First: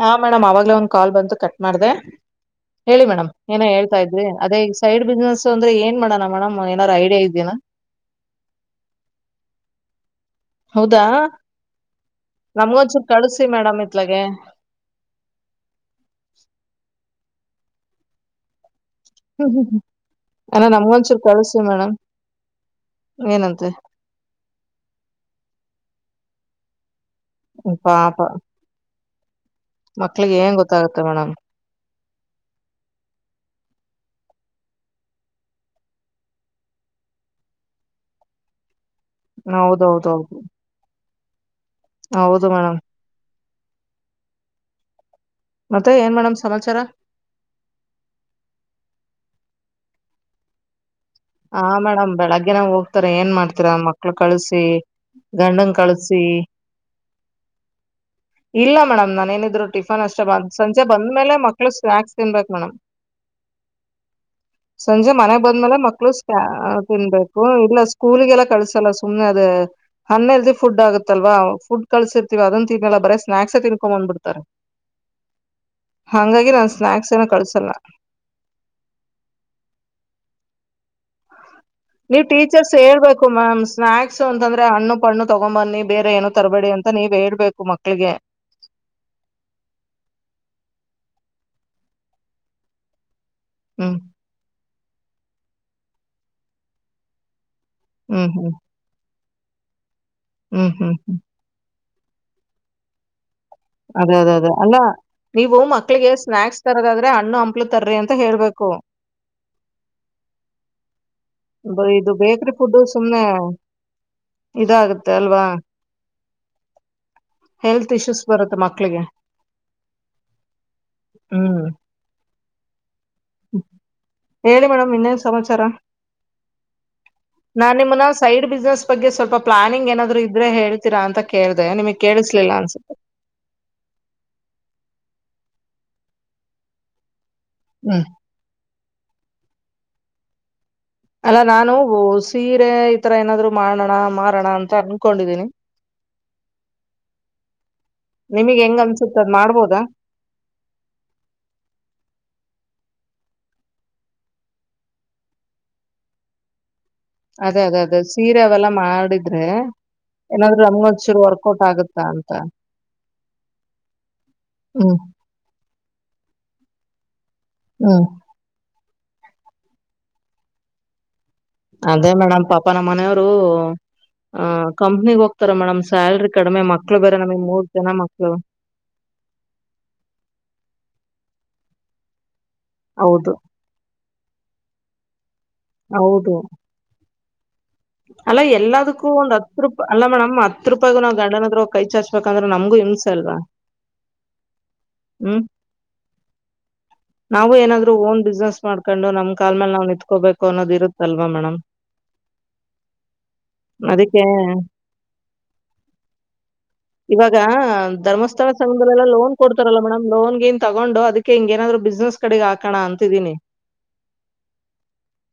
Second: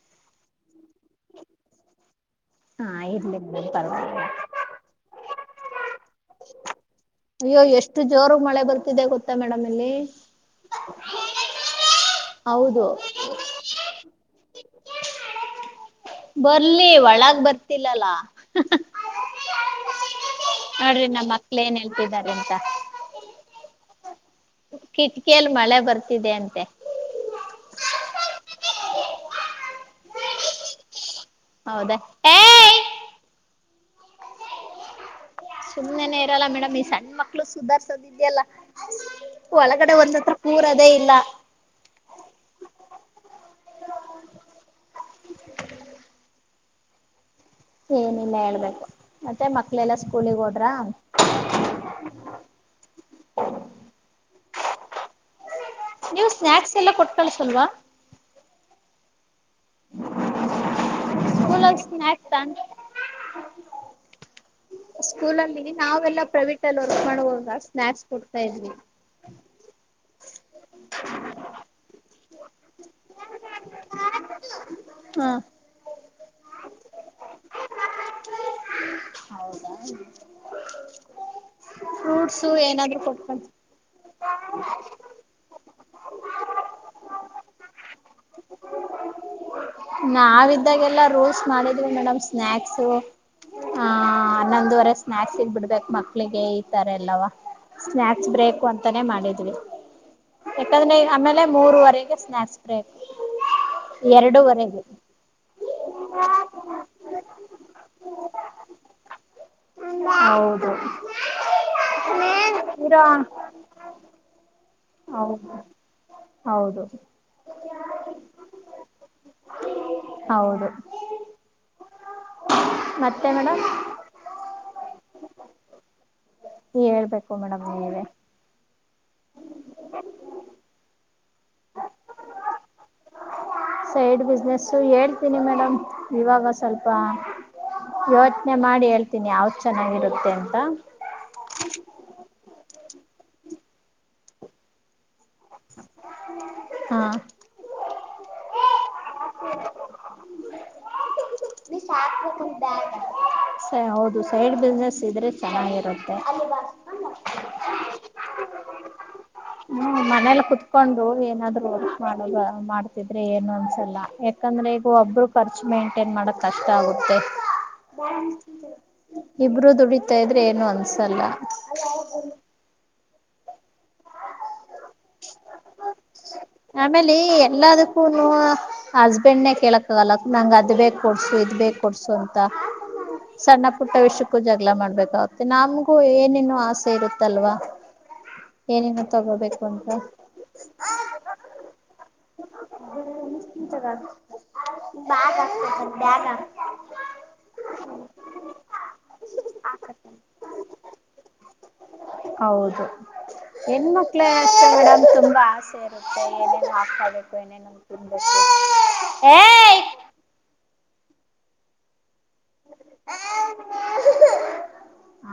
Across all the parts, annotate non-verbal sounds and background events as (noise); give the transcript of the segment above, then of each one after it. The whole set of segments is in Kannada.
ಹಾ ಮೇಡಮ್ ಆವಾಗ್ಲೇ ಒಂದ್ ಕಾಲ್ ಬಂತು ಕಟ್ ಮಾಡ್ದ ಹಾ ಹೇಳಿ ಮೇಡಮ್ ಇರ್ಲಿ ಏನ ಹೇಳ್ತಾ ಪರವಾಗಿಲ್ಲ ಇದ್ರಿ ಅದೇ ಈ ಸೈಡ್ ಬಿಸ್ನೆಸ್ ಅಂದ್ರೆ ಏನ್ ಮಾಡ ಅಯ್ಯೋ ಎಷ್ಟು ಜೋರ್ ಮಳೆ ಬರ್ತಿದೆ ಗೊತ್ತಾ ಮೇಡಮ್ ಇಲ್ಲಿ ಹೌದಾ ಹೌದು ನಮ್ಮಗನ್ ಕಳಸಿ ಮೇಡಮ್ ಇತ್ಲಗೆ. ಬರ್ಲಿ ಒಳಾಗ ಬರ್ತಿಲ್ಲಲ್ಲ. ಹ್ಮ ಹ್ಮ್ ಹ್ಮ್. ಅಲ್ಲ ನೋಡ್ರಿ ನಮಗೊಂದಸೂಲ್ ನಮ್ಮ ಮಕ್ಳು ಕಳಸವಿ ಏನ್ ಮೇಡಮ್ ಹೇಳ್ತಿದ್ದಾರೆ ಅಂತ ಏನಂತೆ. ಕಿಟಕಿಯಲ್ಲಿ ಮಳೆ ಬರ್ತಿದೆ ಅಂತೆ. ಪ್ಪಾಪಾ. ಮಕ್ಳಿಗೆ ಏನ್ ಗೊತ್ತಾಗುತ್ತೆ ಮೇಡಮ್. ಹೌದಾ ಏ. ಸುಮ್ನೆ ಇರಲ್ಲ ಮೇಡಮ್ ಈ ಸಣ್ಣ ಮಕ್ಳು ಸುಧಾರ್ಸೋದ ಇದ್ಯಲ್ಲ. ಒಳಗಡೆ ಒಂದ್ ಹತ್ರ ಹೌದೌದೌದು ಕೂರದೇ ಇಲ್ಲ. ಹೌದು ಮೇಡಮ್ ಮತ್ತೆ ಏನ್ ಮೇಡಮ್ ಸಮಾಚಾರ ಏನಿಲ್ಲ ಹೇಳ್ಬೇಕು ಮತ್ತೆ ಮಕ್ಳೆಲ್ಲಾ ಸ್ಕೂಲಗ್ ಹೋಡ್ರ ಹಾ ಮೇಡಮ್ ಬೆಳಗ್ಗೆನ ಹೋಗ್ತಾರ ಏನ್ ಮಾಡ್ತರ ಮಕ್ಳು ಕಳಸಿ ಗಂಡನ್ ಕಳಸ ನೀವು ಸ್ನಾಕ್ಸ್ ಎಲ್ಲ ಕೊಟ್ ಕಳ್ಸಲ್ವಾ ಇಲ್ಲ ಮೇಡ್ ನ ರು ಟಿಫನ್ ಅಷ್ಟೇ ಬಂದ ಸಂಜೆ ಬಂದ್ಮೇಲೆ ಮಕ್ಳು ಸ್ಕೂಲಲ್ಲಿ ಸ್ನಾಯಕ್ಸ್ ಸ್ನಾಕ್ಸ್ ತಿನ್ಬೇಕು ತಾನೆ ಮೇಡಮ್ ಸಂಜೆ ಮನ ಬಂದ್ ಸ್ಕೂಲಲ್ಲಿ ಮೇಲೆ ಮಕ್ಳು ನಾವೆಲ್ಲಾ ಪ್ರೈವೇಟ್ ಅಲ್ಲಿ ವರ್ಕ್ ತಿನ್ಬೇಕು ಮಾಡುವಾಗ ಇಲ್ಲ ಸ್ನಾಕ್ಸ್ ಕೊಡ್ತಾ ಸ್ಕೂಲ್ಗೆಲ್ಲ ಇದ್ವಿ. ಕಳ್ಸಲ್ಲ ಸುಮ್ನೆ ಅದ ಹನ್ನೆಲ್ಸಿ ಫುಡ್ ಆಗುತ್ತಲ್ವಾ ಫುಡ್ ಕಳಸಿರ್ತೀವಿ ಅದೊನ್ ತಿನ್ನ್ನಲ್ಲ ಬರೇ ಸ್ನಾಕ್ಸ್ ತಿನ್ಕೊಂಬಂದ್ಬಿಡ್ತಾರೆ ಹಾಗಂಗಾಗಿ ನಾನು ಸ್ನ್ಯಾಕ್ಸ್ ನ ಕಳಸಲ್ಲ ಹೌದಾ ಹಾಗ ನೀವ್ ಟೀಚರ್ಸ್ ಹೇಳ್ಬೇಕು ಮ್ಯಾಮ್ ಸ್ನಾಯಕ್ಸ್ ಅಂತಂದ್ರೆ ಹಣ್ಣು ಪಣ್ಣು ತಗೊಂಡ್ ಬನ್ನಿ ಬೇರೆ ಏನು ತರಬೇಡಿ ಅಂತ ನೀವ್ ಹೇಳ್ಬೇಕು ಮಕ್ಳಿಗೆ. ನಾವಿದ್ದಾಗೆಲ್ಲ ರೋ. ಮಾಡಿದ್ವಿ ಮೇಡಮ್ ಸ್ನಾಯಕ್ಸ್ಆ ಹ್ಮ್ ನಂದವರೆ. ಸ್ನಾಕ್ಸ್ ಬಿಡ್ಬೇಕ ಮಕ್ಳಿಗೆ ಈತರ ಅಲ್ಲವಾ ಹ್ಮ್ ಸ್ನಾಯಕ್ಸ್ ಹ್ಮ್ ಬ್ರೇಕ ಅಂತಾನೇ ಮಾಡಿದ್. ಇ (inaudible) ಹ್ಮ್ ಹ್ಮ್ ದಿನೈ ಹ್ಮ್ ಆಮೇಲೆ ಮೂರುವರೆಗೆ ಸ್ನಾಯಾಕ್ಸ್ ಬ್ರೇಕ. ಅದ ಅದ ಅದೇ ಅಲ್ಲ ನೀವು ಮಕ್ಳಿಗೆ ಸ್ನಾಕ್ಸ್ ತರದಾದ್ರೆ ಹಣ್ಣು ಹಂಪ್ಲು ತರ್ರಿ ಅಂತ ಹೇಳ್ಬೇಕು ಹ. ಹೌದು. ಇದು ಬೇಕ್ರಿ ಫುಡ್ಡು ಇರೋ ಸುಮ್ನೆ ಇದಾಗತ್ತೆ ಹೌದು ಅಲ್ವಾ. ಹೌದು ಹೆಲ್ತ್ ಇಶ್ಯೂಸ್ ಬರುತ್ತೆ ಮಕ್ಳಿಗೆ ಹೌದು ಹ್ಮ್ ಮತ್ತೆ ಮೇಡಮ್ ಹೇಳಿ ಮೇಡಮ್ ಇನ್ನೇನ್ ಸಮಾಚಾರ ಹೇಳ್ಬೇಕು ಮೇಡಮ್ ನಾನ ನೀವೇ. ಮನ್ನ ಸೈಡ್ ಬಿಜನೆಸ್ ಬಗ್ಗೆ ಸ್ವಲ್ಪ ಪ್ಲಾನಿಂಗ್ ಏನಾದ್ರು ಇದ್ರೆ ಹೇಳ್ರಾ ಅಂತ ಕೇಳಿದೆ ನಿಮಗ್ ಕೇಳಿಸ್ಲಿಲ್ಲ ಅನ್ಸುತ್ತೆ ಸೈಡ್ ಬಿಸ್ನೆಸ್ಸು ಹೇಳ್ತೀನಿ ಮೇಡಮ್ ಇವಾಗ ಸ್ವಲ್ಪ ಹ್ಮ್ ಯೋಚನೆ ಮಾಡಿ ಎಲ್ ತಿನಿ ಯಾವ್ದು ಚೆನ್ನಾಗಿರುತ್ತೆ ಅಂತ ಅಲ್ಲ ನಾನು ಸೀರೆ ಈತರ ಏನಾದ್ರು ಮಾಡೋಣ ಮಾರೋಣ ಅಂತ ಅನ್ಕೊಂಡಿದೀನಿ ಹಾ ನಿಮಗ್ ಹೆಂಗ್ ಅನ್ಸುತ್ತ ಅದ್ ಮಾಡ್ಬೋದಾ ಸ ಹೌದು ಸೈಡ್ ಬಿಸ್ನೆಸ್ ಇದ್ರೆ ಚೆನ್ನಾಗಿರುತ್ತೆ ಮಾಡಿ ಹ್ಮ ಮನೇಲಿ ಕುೂತ್ಕೊಂಡು ವರ್ಕೌಟ್ ಏನಾದ್ರು ಆಗುತ್ತಾ ಮಾಡ ಅಂತ ಮಾಡ್ತಿದ್ರೆ ಏನು ಅನ್ಸಲ್ಲ ಯಾಕ ಅಂದ್ರೆ ಈಗ ಹ್ಮ್ ಒಬ್ರು ಖರ್ಚು ಮೇಂಟೇನ್ ಮಾಡಕ್ ಕಷ್ಟ ಆಗುತ್ತೆ ಹ್ಮ್ ಇಬ್ರು ದುಡಿತಾ ಇದ್ರೆ ಏನು ಅನ್ಸಲ್ಲ. ಹ. ಕಂಪ್ನಿಗೆ ಹೋಗ್ತಾರ ಮೇಡಮ್ ಸ್ಯಾಲ್ರಿ ಕಡಿಮೆ ಮಕ್ಳು ಆಮೇಲೆ ಬೇರೆ ನಮಗ್ ಮೂರ್ ಜನ ಮಕ್ಳು. ಲ್ಲ ನಂಗ ಅ ಬೇಕು. ಕೊಡ್ಸು ಇದ್ ಬೇ ಕೊಡ್ಸು ಅಂತ ಹೌದು ಸಣ್ಣ ಪುಟ್ಟ ವಿಷಯಕ್ಕೂ ಜಗಳ ಮಾಡ್ಬೇಕು. ಮ ನಮಗೂ ಹೌದು ಏನೇನುಆಸೆ ಇರುತ್ತಲ್ವಾ. ಅಲ್ಲ ಏನೇನು ಎಲ್ಲದಕ್ಕೂ ಒಂದು ತಗೋಬೇಕು ಹತ್ರೂ. ಅಂತ ಅಲ್ಲ ಮೇಡಮ್ ಹತ್ ರೂಪಾಯಿಗು ನಾವವು ಗಂಡನದ್ರ ಕೈ ಚಾಚ್ಬೇಕ ಅಂದ್ರೆ ನಮಗ ಹಿಂಸ ಅಲ್ವಾ. (inaudible) ಬಾಗ ಆಗ್ತನ್ ಬ್ಯಗ. ನಾವು ಏನಾದ್ರು ಓನ್ ಬಿಸ್ನೆಸ್ ಮಾಡ್ಕೊಂಡು ನಮ್ ಕಾಲ್ ಮೇಲೆ ನಾವ್ ನಿತ್ಕೋಬೇಕು ಅನ್ನೋದ ಇರುತ್ತಲ್ವಾ ಮೇಡಮ್ ಹೌದು ಎಮ್ಮತ್ತ ಅದಕ್ಕೆ ಅೆ ಮೇಡಮ್ ತುಂಬಾ ಆಸೆ ಇರುತ್ತೆ ಏನೇನು ಆಾಕ್ತಾಬೇಕು ಇವಾಗ ಏನೇನ ತನ್ಬೇಕು ಧರ್ಮಸ್ಥಳ ಸಂಘದಲ್ಲೆಲ್ಲ ಲೋನ್ ಕೊಡ್ತಾರಲ್ಲ ಮೇಡ್ ಲೋನ್ ನ್ ತೊಂಡು ಅದಕ್ಕೆಂಗ ನ್ರು ಬಿಸ್ನೆಸ್ ಕಡೆಗೆ ಹಾಕಣ ಅಂತಿದೀನಿ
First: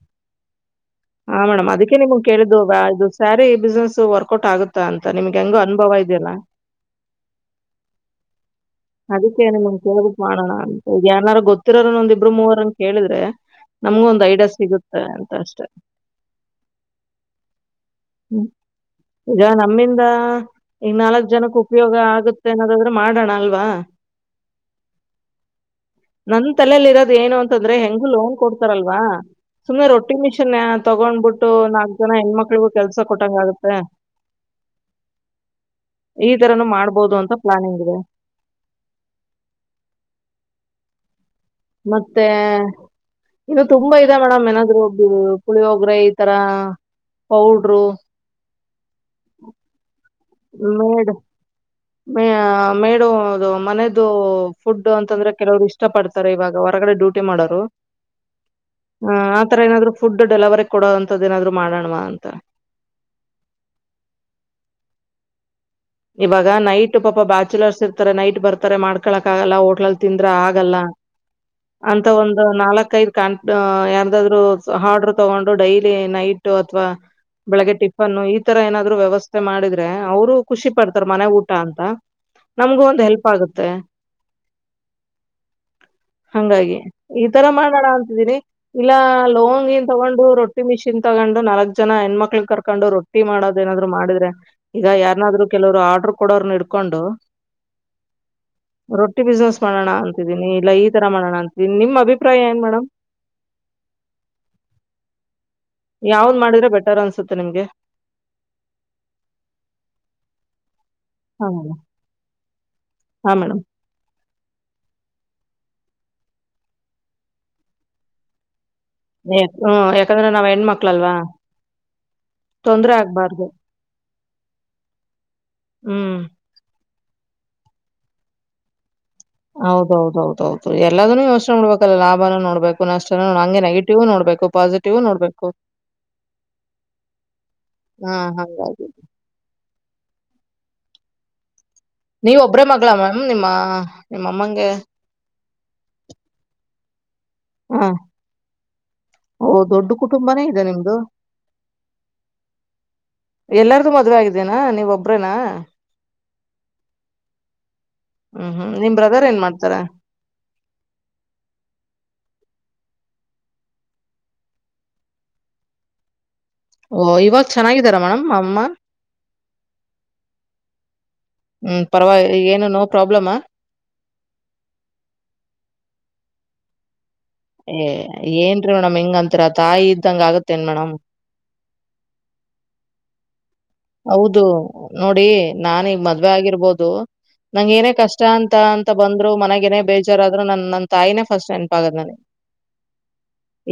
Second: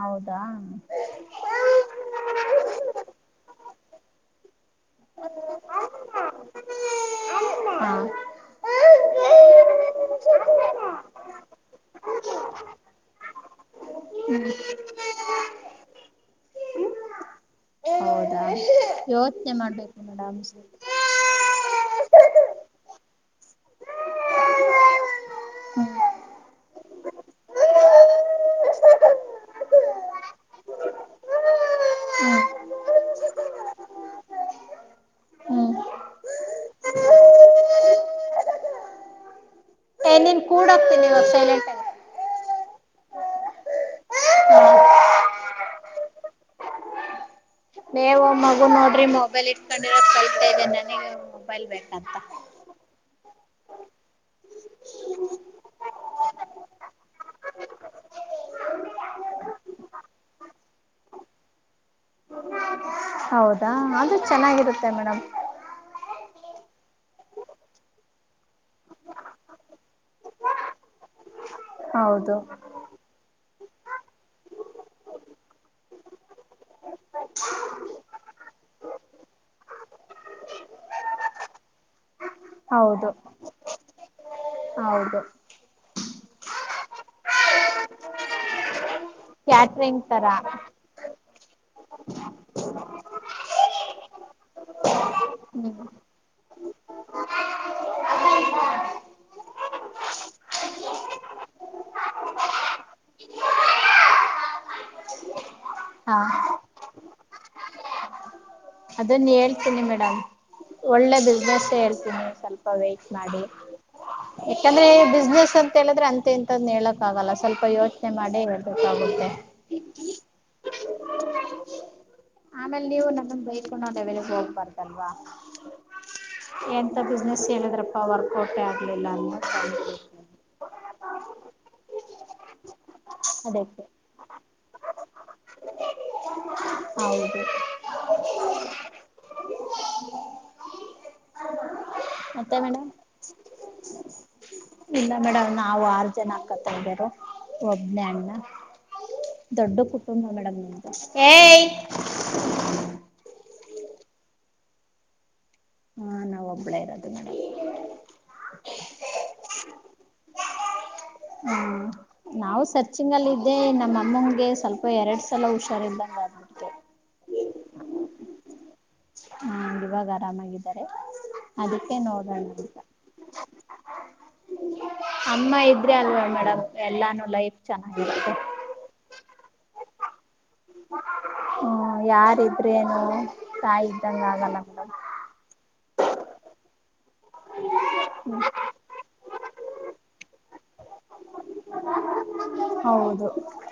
ಹೌದಾ ಹಾ ಮೇಡಮ್ ಅದಕ್ಕೆೇ ನಿಮ್ಗೆ ಕೇಳಿದುದು ಇದು ಸ್ಯಾರಿ ಬಿಸ್ನೆಸ್ ವರ್ಕ್ಟ್ ಆಗುತ್ತಾ ಅಂತ ನಿಮ್ಗೆ ಹೆಂಗ ಅನುಭವ ಆಯ ಲ್ಲ ಹಾ ಅದಕ್ಕೆೇ ನಿಮ್ಮನ್ ಕೇಳ್ಬಿಟ್ ಮಾಡೋಣ ಅಂತ ಈಗ ಯಾರು ಗೊತ್ತಿರೋರನ್ನೊಂದ ಇಬ್ರು ಮೂವರನ್ ಕೇಳಿದ್ರೆ ನಮ್ಗು ಒಂದ್ ಐಡಿಯಾ ಸಿಗುತ್ತೆ ಅಂತ ಹ್ಮ್ ಅಷ್ಟೆ ಹೌದಾ ಹ್ಮ್ ಈಗ ಯೋಚನೆ ಮಾಡ್ಬೇಕು ನಮ್ಮಿಂದ ಮೇಡಮ್ ಹ್ಮ್ ಈ ನಾಲ್ಕ್ ಜನಕ್ ಉಪಯೋಗ ಆಗುತ್ತೆ ಏನಾದಾದ್ರೂ ಮಾಡೋಣ ಅಲ್ವಾ ಹ್ಮ ನನ್ ತಲೆಲಿ ಇರೋದ ಏನು ಅಂತಂದ್ರೆ ಹೆಂಗು ಲೋನ್ ಕೊಡ್ತಾರಲ್ವಾ ಸುಮ್ಮ್ನೆ ರೊಟ್ಟಿ ಮಿಶ ನ್ ತಗೊಂಡ್ಬಿಟ್ಟು ನಾಕ್ ಜನ ಹ್ಮ್ ಹೆಣ್ಮಕ್ಳಿಗೂ ಕೆಲ್ಸ ಕೊಟ್ಟಂಗ ಆಗತ್ತೆ ಹ್ಮ್ ಈ ತರನೂ ಮಾಡ್ಬಹದು ಅಂತ ಪ್ಲಾನಿಂಗ್ ಇದೆ ಏನ್ನ್ ಕೂಡ ಹಕ್ತೀನಿವ ಶೈ ಮತ್ತೆ ಇದು ತುಂಬಾ ಇದ ಮೇಡಮ್ ಏನಾದ್ ಒಬ್ಬ ಕುಳಿ ಹೋಗ್ರೆ ಈತರ ನೀವ್ ಮಗು ನೋಡ್ರಿ ಮೊಬೈಲ್ ಇಟ್ಕೊಂಡಿರ ಕಲ್ಪ ಮೇಡ್ ಮೇ ಮೇಡದು ಮನದು ಫುಡ್ ಅಂತಂದ್ರೆ ಕೆಲವರು ಇಷ್ಟ ಪಡ್ತಾರೆ ಇವಾಗ ಹೊರಗಡೆ ಡ್ಯೂಟಿ ಮಾಡೋರು ಹ ಆತರ ಏನಾದ್ರು ಫುಡ್ ಡೆಲವರಿ ಕೊಡೋಂಂತದ್ದ ನಾದ್ರು ಮಾಡೋಣ ಹೌದಾ ಆದ್ರದು ಚೆನ್ನಾಗಿರುತ್ತೆ ಮೇಡಮ್ ಇವಾಗ ನೈಟ್ ಪಾಪ ಬ್ಯಾಚುಲರ್ಸ್ ಇರ್ತಾರೆ ನೈಟ್ ಬರ್ತಾರೆ ಮಾಡ್ಕೊಳಕ್ ಆಗಲ್ಲ ಹೋಟ್ಲಲ್ ತಿಂದ್ರ ಆಗಲ್ಲ ಅಂತ ಹೌದು ಒಂದ ನಾಲ್ಕ ಐದು ಕಾಣ್ತ ಯಾರದಾದ್ರು ಹಾಡರು ತಗೊಂಡು ಡೈಲಿ ನೈಟ್ ಅಥವಾ ಬೆಳಿಗ್ಗೆ ಟಿಫನ್ನು ಈ ತರ ಏನಾದ್ರು ವ್ಯವಸ್ಥೆ ಮಾಡಿದ್ರೆ ಅವರು ಖುಷಿ ಪಡ್ತಾರ ಮನೆ ಊಟ ಅಂತ ನಮ್ಗು ಒಂದ್ ಹೌದು ಹೆಲ್ಪ್ ಆಗುತ್ತೆ ಹೌದು ಹಂಗಾಗಿ ಈ ತರ ಮಾಡೋಣ ಅಂತಿದೀರಿ ಇಲ್ಲ ಲವಂಗಿನ್ ಕ್ಯಾಟ್ರಿಂಗ್ ತೊಗೊಂಡು ತರ ರೊಟ್ಟಿ ಮಿಷಿನ್ ತಗೊಂಡು ನಾಕ್ ಚನ ಹೆಣ್ಮಕ್ಳಿಗೆ ಕರ್ಕೊಂಡು ರೊಟ್ಟಿ ಮಾಡೋದ್ ನಾದ್ರು ಮಾಡ್ರೆ ಈಗ ಯಾರನಾದ್ರು ಹ್ಮ್ ಕೆಲವರು ಆರ್ಡರ್ ಕೊಡೋರು ಇಡ್ ಕೊಂಡು ರೊಟ್ಟಿ ಬಿಸ್ನೆಸ್ ಮಾಡೋಣ ಅಂತಿದೀನಿ ಇಲ್ಲ ಈ ತರ ಮಾಡೋಣ ಅಂತಿದೀನಿ ನಿಮ್ ಅಭಿಪ್ರಾಯ ಏನ್ ಮೇಡಮ್ ಹೌದು (inaudible) ಹಾ ಯಾವ್ದ್ ಮಾಡಿದ್ರೆ ಬೆಟರ್ ಅನ್ಸುತ್ತೆ ನಿಮ್ಗೆ ಅದನ್ನ ಹೇಳ್ತೀನಿ ಮೇಡಮ್ ಒಳ್ಳೆ ಹಾ ಬಿಸ್ನೆಸ್ ಮೇಡಮ್ ಇರ್ತೀನಿ ಸ್ವಲ್ಪ ವೇಟ ಹಾ ಮಾಡಿ ಮೇಡಮ್ ಯಾಕಂದ್ರೆ ಬಿಸ್ನೆಸ್ ಅಂತ ಹೇಳಿದ್ರೆ ಅಂತೆ ಎಂತದ ಹೇಳಕ್ ಆಗಲ್ಲ ಸ್ವಲ್ಪ ಯೋಚನೆ ಮಾಡೇ ಯ ಹ್ಮ ಯಾಕಂದ್ರೆ ನಾವ್ ಹೆಣ್ಮಕ್ಳಲ್ವಾ ಆಮೇಲೆ ತೊಂದ್ರೆ ನೀವು ನನ್ನನ್ ಆಗ್ಬಾರ್ದು ಬೈಕುಣದ ವಲೆಗ್ ಹೋಗ್ಬಾರ್ದಲ್ವಾ ಹ್ಮ್ ಎ ಇ ಬಿಸ್ನೆಸ್ ಹೇಳಿದ್ರಪ್ಪಾ ವರ್ಕೌಟಟ್ ಆಗಿ ಹೌದೌದೌದೌದು ಎಲ್ಲದನ್ನುೂ ಯೋಚನೆ ಮಾಡ್ಬೇಕಲ್ಲ ಲಾಭನ ನೋಡ್ಬೇಕು ಪುನಃಸ್ ನಂಗೆ ಅದಕ್ಕೆ ನೆಗೆಟಿವ್ ನೋಡ್ಬೇಕು ಪಾಸಿಟಿವ್ ನೋಡ್ಬೇಕು ಹೌದು ಹಾ ಹಾ ನೀವ ಮತ್ತೆ ಒಬ್ರೇ ಮಗಳ ಮೇಡಮ್ ಮ್ಯಾಮ್ ನಿಮ್ಮ ನಿಮ್ಮ ಅಮ್ಮಂಗೆ ಇಲ್ಲ ಮೇಡಮ್ ನಾವು ಆರು ಜನ ಅಕತ್ದೇರ ಹಾ ಒಬನೇ ಅಣ್ಣ ಓ ದೊಡ್ಡ ಕುಟುಂಬ ಕುಟುಂಬನೇ ಮೇಡಮ್ ಇದೆ ನಿಮ್ದ ನಿಮ್ದು ಎಲ್ಲಾರ್ದು ಮದ್ವೆ ಆಗಿದ್ದೇನಾ ನೀವ ಒಬ್ರೇನಾ ನ ಒಂಬಳೇ ಇರ ಅದು ನಡ ಹ್ಮ್ ಹ್ಮ್ ನಿಮ್ ಬ್ರದರ್ ಏನ್ ಮಾಡ್ತಾರ ಹ್ಮ್ ನಾವು ಸರ್ಚಿಂಗ ಅಲ್ಲಿ ಇದಿದ್ದೇ ನಮ್ಮ ಅಮ್ಮಂಗೆ ಸ್ವಲ್ಪ ಎರಡ್ ಸಲ ಹುಷಾರ ಇದ್ದಂಗ ಅ ಓ ಇವಾಗ ಚೆನ್ನಾಗಿದಾರ ಮೇಡಮ್ ಅಮ್ಮ ಹ್ಮ್ ಇವಾಗ ಆರಾಮಾಗಿದ್ದಾರೆ ಹ್ಮ್, ಅದಕ್ಕೆ ಪರವಾಗಿ ನೋಡೋಣ ಏನು ಅಂತ. ನೋ ಪ್ರಾಬ್ಲಮಾ? ಅಮ್ಮ ಇದ್ರೆ ಅಲ್ ಮೇಡಮ ಎಲ್ಲ. ಏ ಏನ್ರೀ ಮೇಡಮ್ ಹಿಂಗಂಂತರ ತಾಯಿ ಇದ್ದಂಗ ಆಗತ್. ಹ್ಮ ಯಾರಿದ್ರೆನು. ಹೌದು ನೋಡಿ ನಾನೀಗ ಮದ್ವೆ ಆಗಿರ್ಬೋದು. ನಂಗ ಏನೇ ಕಷ್ಟ ಅಂತ ಅಂತ ಬಂದ್ರು ಮನಗೇನೇ ಬೇಜಾರ. ಆದ್ರ ನನ್ ನನ್ನ ತಾಯಿನೇ ಫಸ್ಟ್ ನೆಪ ಆಾಗದ ನಾನ ಹೌದು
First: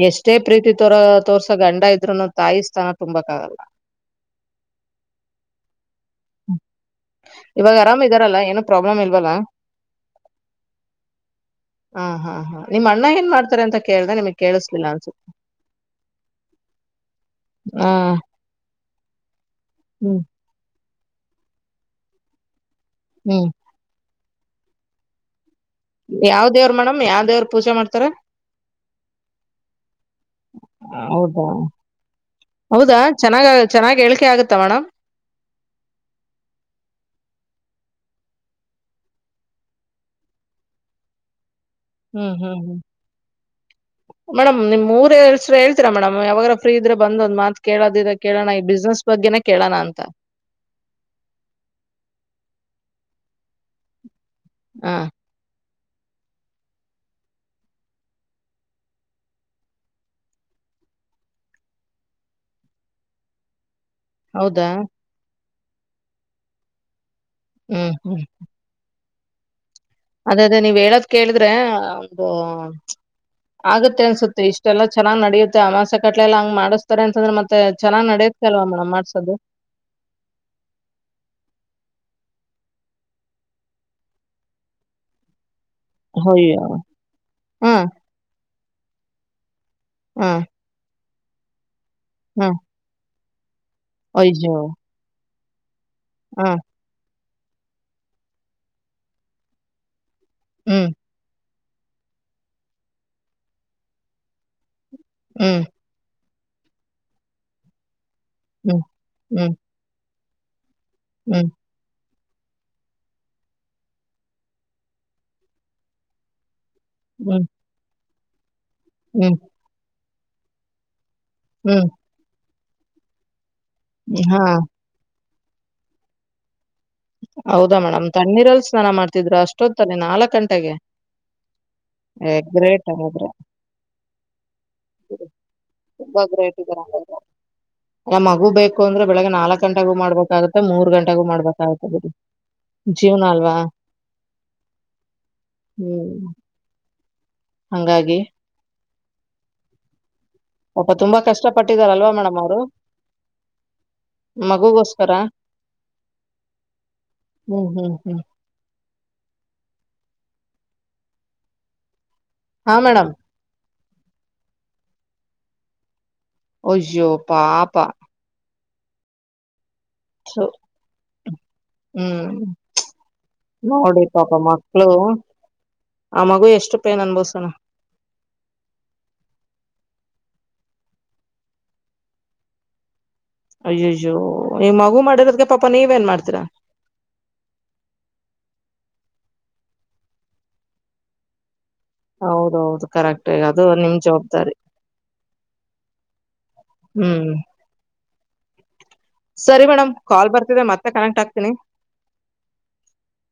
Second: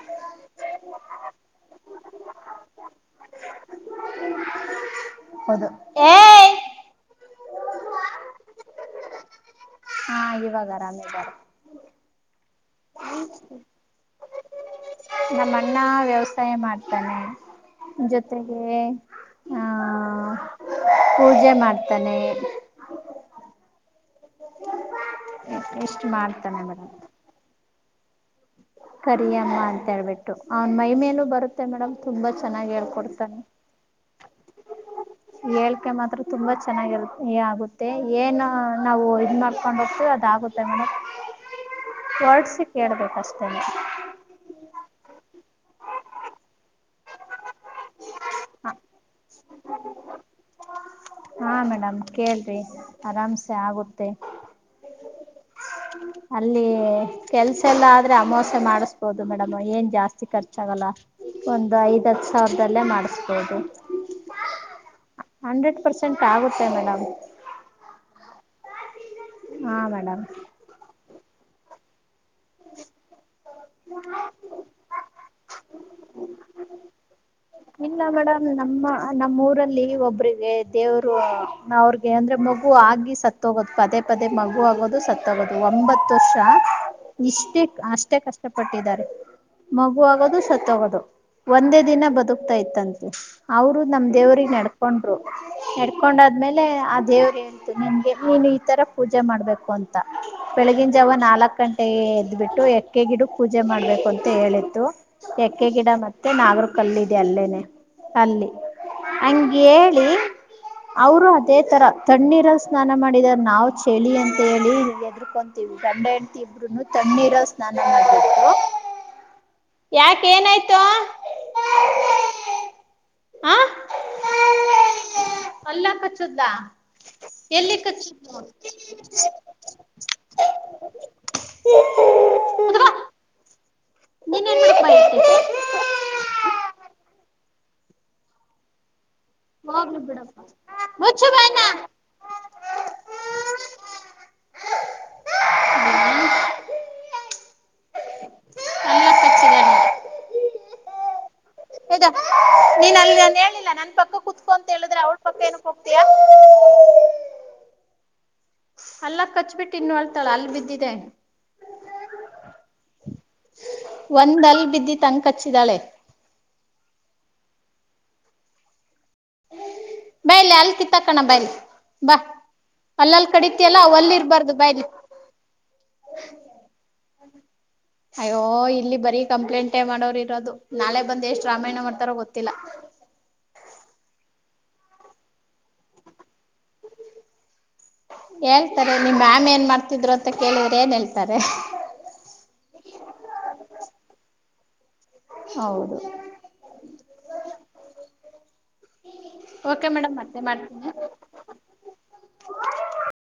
ಎಷ್ಟೇ ಪ್ರೀತಿ ತರೋ. ತೋರ್ಸ ಗಂಡ ಇದ್ರುನು ತಾಯಿ ಸ್ಥಾನ ತುಂಬಕ್ ಆಾಗಲ್ಲ. ಹೌದು ಏಯ (inaudible) ಇವಾಗ ಆರಾಮ್ ಇದಾರಲ್ಲ ಏನೋ ಪ್ರಾಬ್ಲಮ್ ಇಲ್ವಲ್ಲ. ಹಾ ಇವಾಗ ಆರಾಮಿದ್ದಾರೆ. ಹಾ ಹಾ ಹಾ ನಿಮ್ ಅಣ್ಣ ಏನ್ ಮಾಡ್ತಾರೆ ಅಂತ ಕೇಳ್ದ ನಿಮ್ಗ್ ಕೇಳಿಸ್ಲಿಲ್ಲ ಅನ್ಸುತ್ತೆ. ಮಾಡತಾನೆ ಆ! ಜೊತೆಗೆ, ಆ ಹ್ಮ್. ಪೂಜೆ ಮಾಡ್ತಾನೆ. ಹ್ಮ್. ಇಷ್ಟ್ ಯಾವ್ ಮಾಡ್ತಾನೆ ದೇವ್ರರು ಮೇಡಮ್, ಯಾವ್ ದೇವ್ರರು ಪೂಜೆ ಮಾಡ್ತಾರೆ. ಕರಿಯಮ್ಮ ಅಂತ ಹೇಳ್ಬಿಟ್ಟು. ಅವನ್ ಮೈ ಮೇಲ ಹೌದಾ? ಬರುತ್ತೆ ಮೇಡಮ್ ತುಂಬಾ ಚೆನ್ನಾಗಿ ಹೌದಾ? ಹೇಳ್ಕೊಡ್ತಾನೆ. (unintelligible) (unintelligible) ಹೇಳ್ಕೆ ಮಾತ್ರ ತುಂಬಾ ಚೆನ್ನಾಗಿರ ಆಗುತ್ತೆ ಏನ್ ನಾವು ಇದ ಮಾಡ್ಕೊಂಡ. ಅದಾಗುತ್ತೆ ಮೇಡಮ್ ಹ್ಮ್, ಹ್ಮ್, ಹೊರ್ಡ್ಸಿ ಹ್ಮ್. ಕೇಳ್ಬೇಕ ಅಷ್ಟೆ. ಮೇಡಮ್ ನಿಮ್ಊರ್ ಹೆಸರು ಹೇಳ್ತೀರ ಮೇಡಮ್ ಯಾವಾಗಾರ ಫೀ ಇದ್ರ ಬಂದ್ಂದ್ ಮಾತ್ ಕೇಳೋದ ಇದ್ರೆ ಕೇಳೋಣ. ಈ ಬಿಸ್ನೆಸ್, ಸ ಬಗ್ಗೆನೇ ಕೇಳಣ ಅಂತ. ಹಾ ಮೇಡಮ್ ಕೇಳ್ರಿ ಆರಾಮ್ಸೆ ಆಗುತ್ತೆ. ಹಾ, ಅಲ್ಲಿ ಕೆಲ್ಸ ಎಲ್ಲ ಆದ್ರೆ ಅಮವಾಸ್ಯ ಮಾಡಿಸಬೋದು ಮೇಡಮ್ ಏನ್ ಜಾಸ್ತಿ ಖರ್ಚಾಗಲ್ಲ. ಒಂದು ಐದ್ ಹತ್ ಸಾವಿರದಲ್ಲೇ ಮಾಡಿಸಬೋದು. ಹೌದಾ, ಹಂಡ್ರೆಡ್ ಪರ್ಸೆಂಟ್ ಆಗುತ್ತೆ ಮೇಡಮ್. ಹ್ಮ್, ಹ್ಮ್ ಹಾ ಮೇಡಮ್ ಅದ ಅದೇ ನೀವ್ ಹೇಳದ್ ಕೇಳಿದ್ರೆ. ಒಂದು, ಆಗತ್ತೆ ಅನ್ಸುತ್ತೆ ಇಷ್ಟೆಲ್ಲ ಚನ್ನಾಗ್ ನಡೆಯುತ್ತೆ ಆವಾಸ ಕಟ್ಲೆಲ್ಲ ಹಂಗ ಮಾಡಿಸ್ತಾರೆ ಅಂತಂದ್ರೆತ್ತೆ. ಇಲ್ಲ ಮೇಡಮ್ ನಮ್ಮ ನಮ್ಮ ಊರಲ್ಲಿ ಒಬ್ರಿಗೆ ದೇವ್ರು ಅವ್ರಿಗೆ ಅಂದ್ರೆ, ಮ ಮ ಆಗಿ ಸತ್ತುಹೋಗೋಧು ಪದೇ ಪದೇ ಮಗು ಆಗೋದು ಸತ್ತೋಹೊಗೋದು. ಒಂಬತ್ತು ವರ್ಷ ಅಯ್ಯೋ! ಇಷ್ಟೇ ಹ್ಮ್, ಅಷ್ಟೇ ಕಷ್ಟಪಟ್ಟಿದ್ದಾರೆ. ಮಗು ಆಗೋದು ಹ್ಮ್, ಸತ್ತೋಗೋದು ಒಂದೇ ದಿನ ಬದುಕ್ತಾ ಹ್ಮ್. ಇತ್ತಂತ್ತೆ. ಅವರು ನಮ್ ದೇವ್ರ ಅಯ್ಯೋ! ನಡ್ಕೊಂಡರು. ನಡ್ಕೊಂಡ ಹಾ ಆದ್ಮೇಲೆ ಆ ದೇವ್ರ, ನಿಂಗೆ ನೀನು ಈ ತರ ಪೂಜೆ ಮಾಡ್ಬೇಕು ಅಂತ. ಹ್ಮ್, ಬೆಳಗಿನ ಜಾವ ನಾಲ್ಕ ಗಂಟೆ ಎದ್ಬಿಟ್ಟು ಎಕ್ಕೆ ಗಿಡಕೆ ಪೂಜೆ ಮಾಡ್ಬೇಕು ಅಂತ ಹೇಳಿತ್ತು. ಹ್ಮ್, ಎಕ್ಕೆ ಗಿಡ ಮತ್ತೆ, ಮತ್ತೆ ನಾಗ್ರ ಕಲ್ಲಿದೆ ಅಲ್ಲೇನೆ ಅಲ್ಲಿ ಹ್ಮ್, ಹಂಗ ಹ್ಮ್, ಹೇಳಿ. ಅವರು ಹ್ಮ್, ಅದೇ ತರ. ತಣ್ಣೀರಲ್ಲಿ ಸ್ನಾನ ಮಾಡಿದ ನಾವು ಚಳಿ ಅಂತೇಳಿ ಎದ್ರಕೊಂತೀವಿ ಗಂಡ ಹೆಂಡತಿ ಇಬ್ರುನು. ತಣ್ಣೀರ ಹ್ಮ್, ಸ್ನಾನ ಮಾಡ್ಬಟ್ರು. ಹ್ಮ್. ಯಾಕ ಏನಾಯ್ತು. ಹ್ಮ್. ಆ. ಹಾ. ಅಲ್ಲಗ ಕಚ್ಚ್ದ. ಹೌದಾ ಮೇಡಮ್ ತಣ್ಣೀರಲ್ ಸ್ನಾನ ಮಾಡ್ತಿದ್ರು ಅಷ್ಟೊತ್ತ ತಲೆ ನಾಲ್ಕ್ ಗಂಟೆಗೆ, ಹ ಗ್ರೇಟ ಮುದ್ಕೋ, ಹಾಗದ್ರೆ. ಇನ್ನೇನ್ ಮಾಡಕ್ ಬಾಯ್ ಐತಿ? ತುಂಬಾ ಗ್ರೇಟ್ ಇದಾರೆ. ಅಲ್ಲ ಮಗು ಬೇಕು ಅಂದ್ರೆ ಬೆಳಗ್ಗೆ ನಾಲ್ಕ್ ಗಂಟಗೂ ಮಾಡ್ಬೇಕಾಗುತ್ತೆ, ಮೂರ್ ಗಂಟೆಗೂ ಮುಚ್ಚು ಮಾಡ್ಬೇಕಾಗುತ್ತೆ, ಜೀವನಾ ಅಲ್ವಾ ಹ್ಮ್. ಹಂಗಾಗಿ, (unintelligible) ಪಾಪ ತುಂಬಾ ಕಷ್ಟ ಹದಾ ಪಟ್ಟಿದಾರಲ್ವಾ ಮೇಡಮ್ ಅವರು? ನೀನ್ ಅಲ್ಲಿ ನಾನ ಹೇಳಿಲ್ಲ ನನ್ ಪಕ್ಕ ಕುತ್ಕೊಂತ ಹೇಳಿದ್ರೆ ಮಗುಗೋಸ್ಕರ? ಅವಳ ಪಕ್ಕ ಏನಕ್ ಹೋಗ್ತೀಯಾ. ಹ್ಮ್ ಹ್ಮ್. ಹ್ಮ್. ಅಲ್ಲ ಕಚ್ಬಿಟ್ಟ ಇನ್ನು ಅಳ್ತಾಳ ಹಲ್ಲ್ ಬಿದ್ದಿದೆೆ ಹಾ ಮೇಡಮ್ ಒಂದ್ ಹಲ್ ಬಿದ್ದಿತ ಹಂಗ ಕಚ್ಚಿದಾಳೆ ಅಯೋ ಪಾಪಾ ಬಾಯಿಲ ಹಲ್ ಕಿತಾಕಣ ಬಾಯಿಲ್ ಬಾ ಹ್ಮ್. ಹಲ್ಲಲ್ಲಿ ಕಡಿತ ಅಲ್ಲ ಅವು ನೋಡಿ ಹಲ್ಲ ಪಾಪ ಇರ್ಬಾರ್ದು ಬಾಯಿಲಿ ಮಕ್ಳು, ಆ ಮಗು ಎಷ್ಟು ಪೇನ್ ಅನುಭವಿಸೋಣ. ಅಯ್ಯೋ ಇಲ್ಲಿ ಬರಿ ಕಂಪ್ಲೇಂಟ್ ಟ್ಟೆ ಮಾಡೋರು ಇರೋದು ನಾಳೆ ಬಂದ ಎಷ್ಟ್ ರಾಮಾಯಣ ಮಾಡ್ತಾರೋ ಗೊತ್ತಿಲ್ಲ ಅಯ್ಯೋಯ್ಯೋ ಈ ಮಗು ಮಾಡಿರದಕ್ಕೆ ಪಾಪಾ ನೀವೇನ್ ಮಾಡ್ತೀರ ಹೇಳ್ತಾರೆ ನಿಮ್ಮ ಮ್ಯಾಮ ಏನ್ ಮಾಡ್ತಿದ್ರು ಅಂತ ಕೇಳಿದ್ರ ಏನ್ ಹೇಳ್ತಾರೆ ಹೌದೌದು ಕರೆಕ್ಟ್ ಅದು ನಿಮ್ ಜವಾಬ್ದಾರಿ ಹೌದು ಹ್ಮ್ ಸರಿ ಮೇಡಮ್ ಕಾಲ್ ಬರ್ತಿದೆ ಮತ್ತೆ ಕನೆಕ್ಟ್ ಆಗ್ತೀನಿ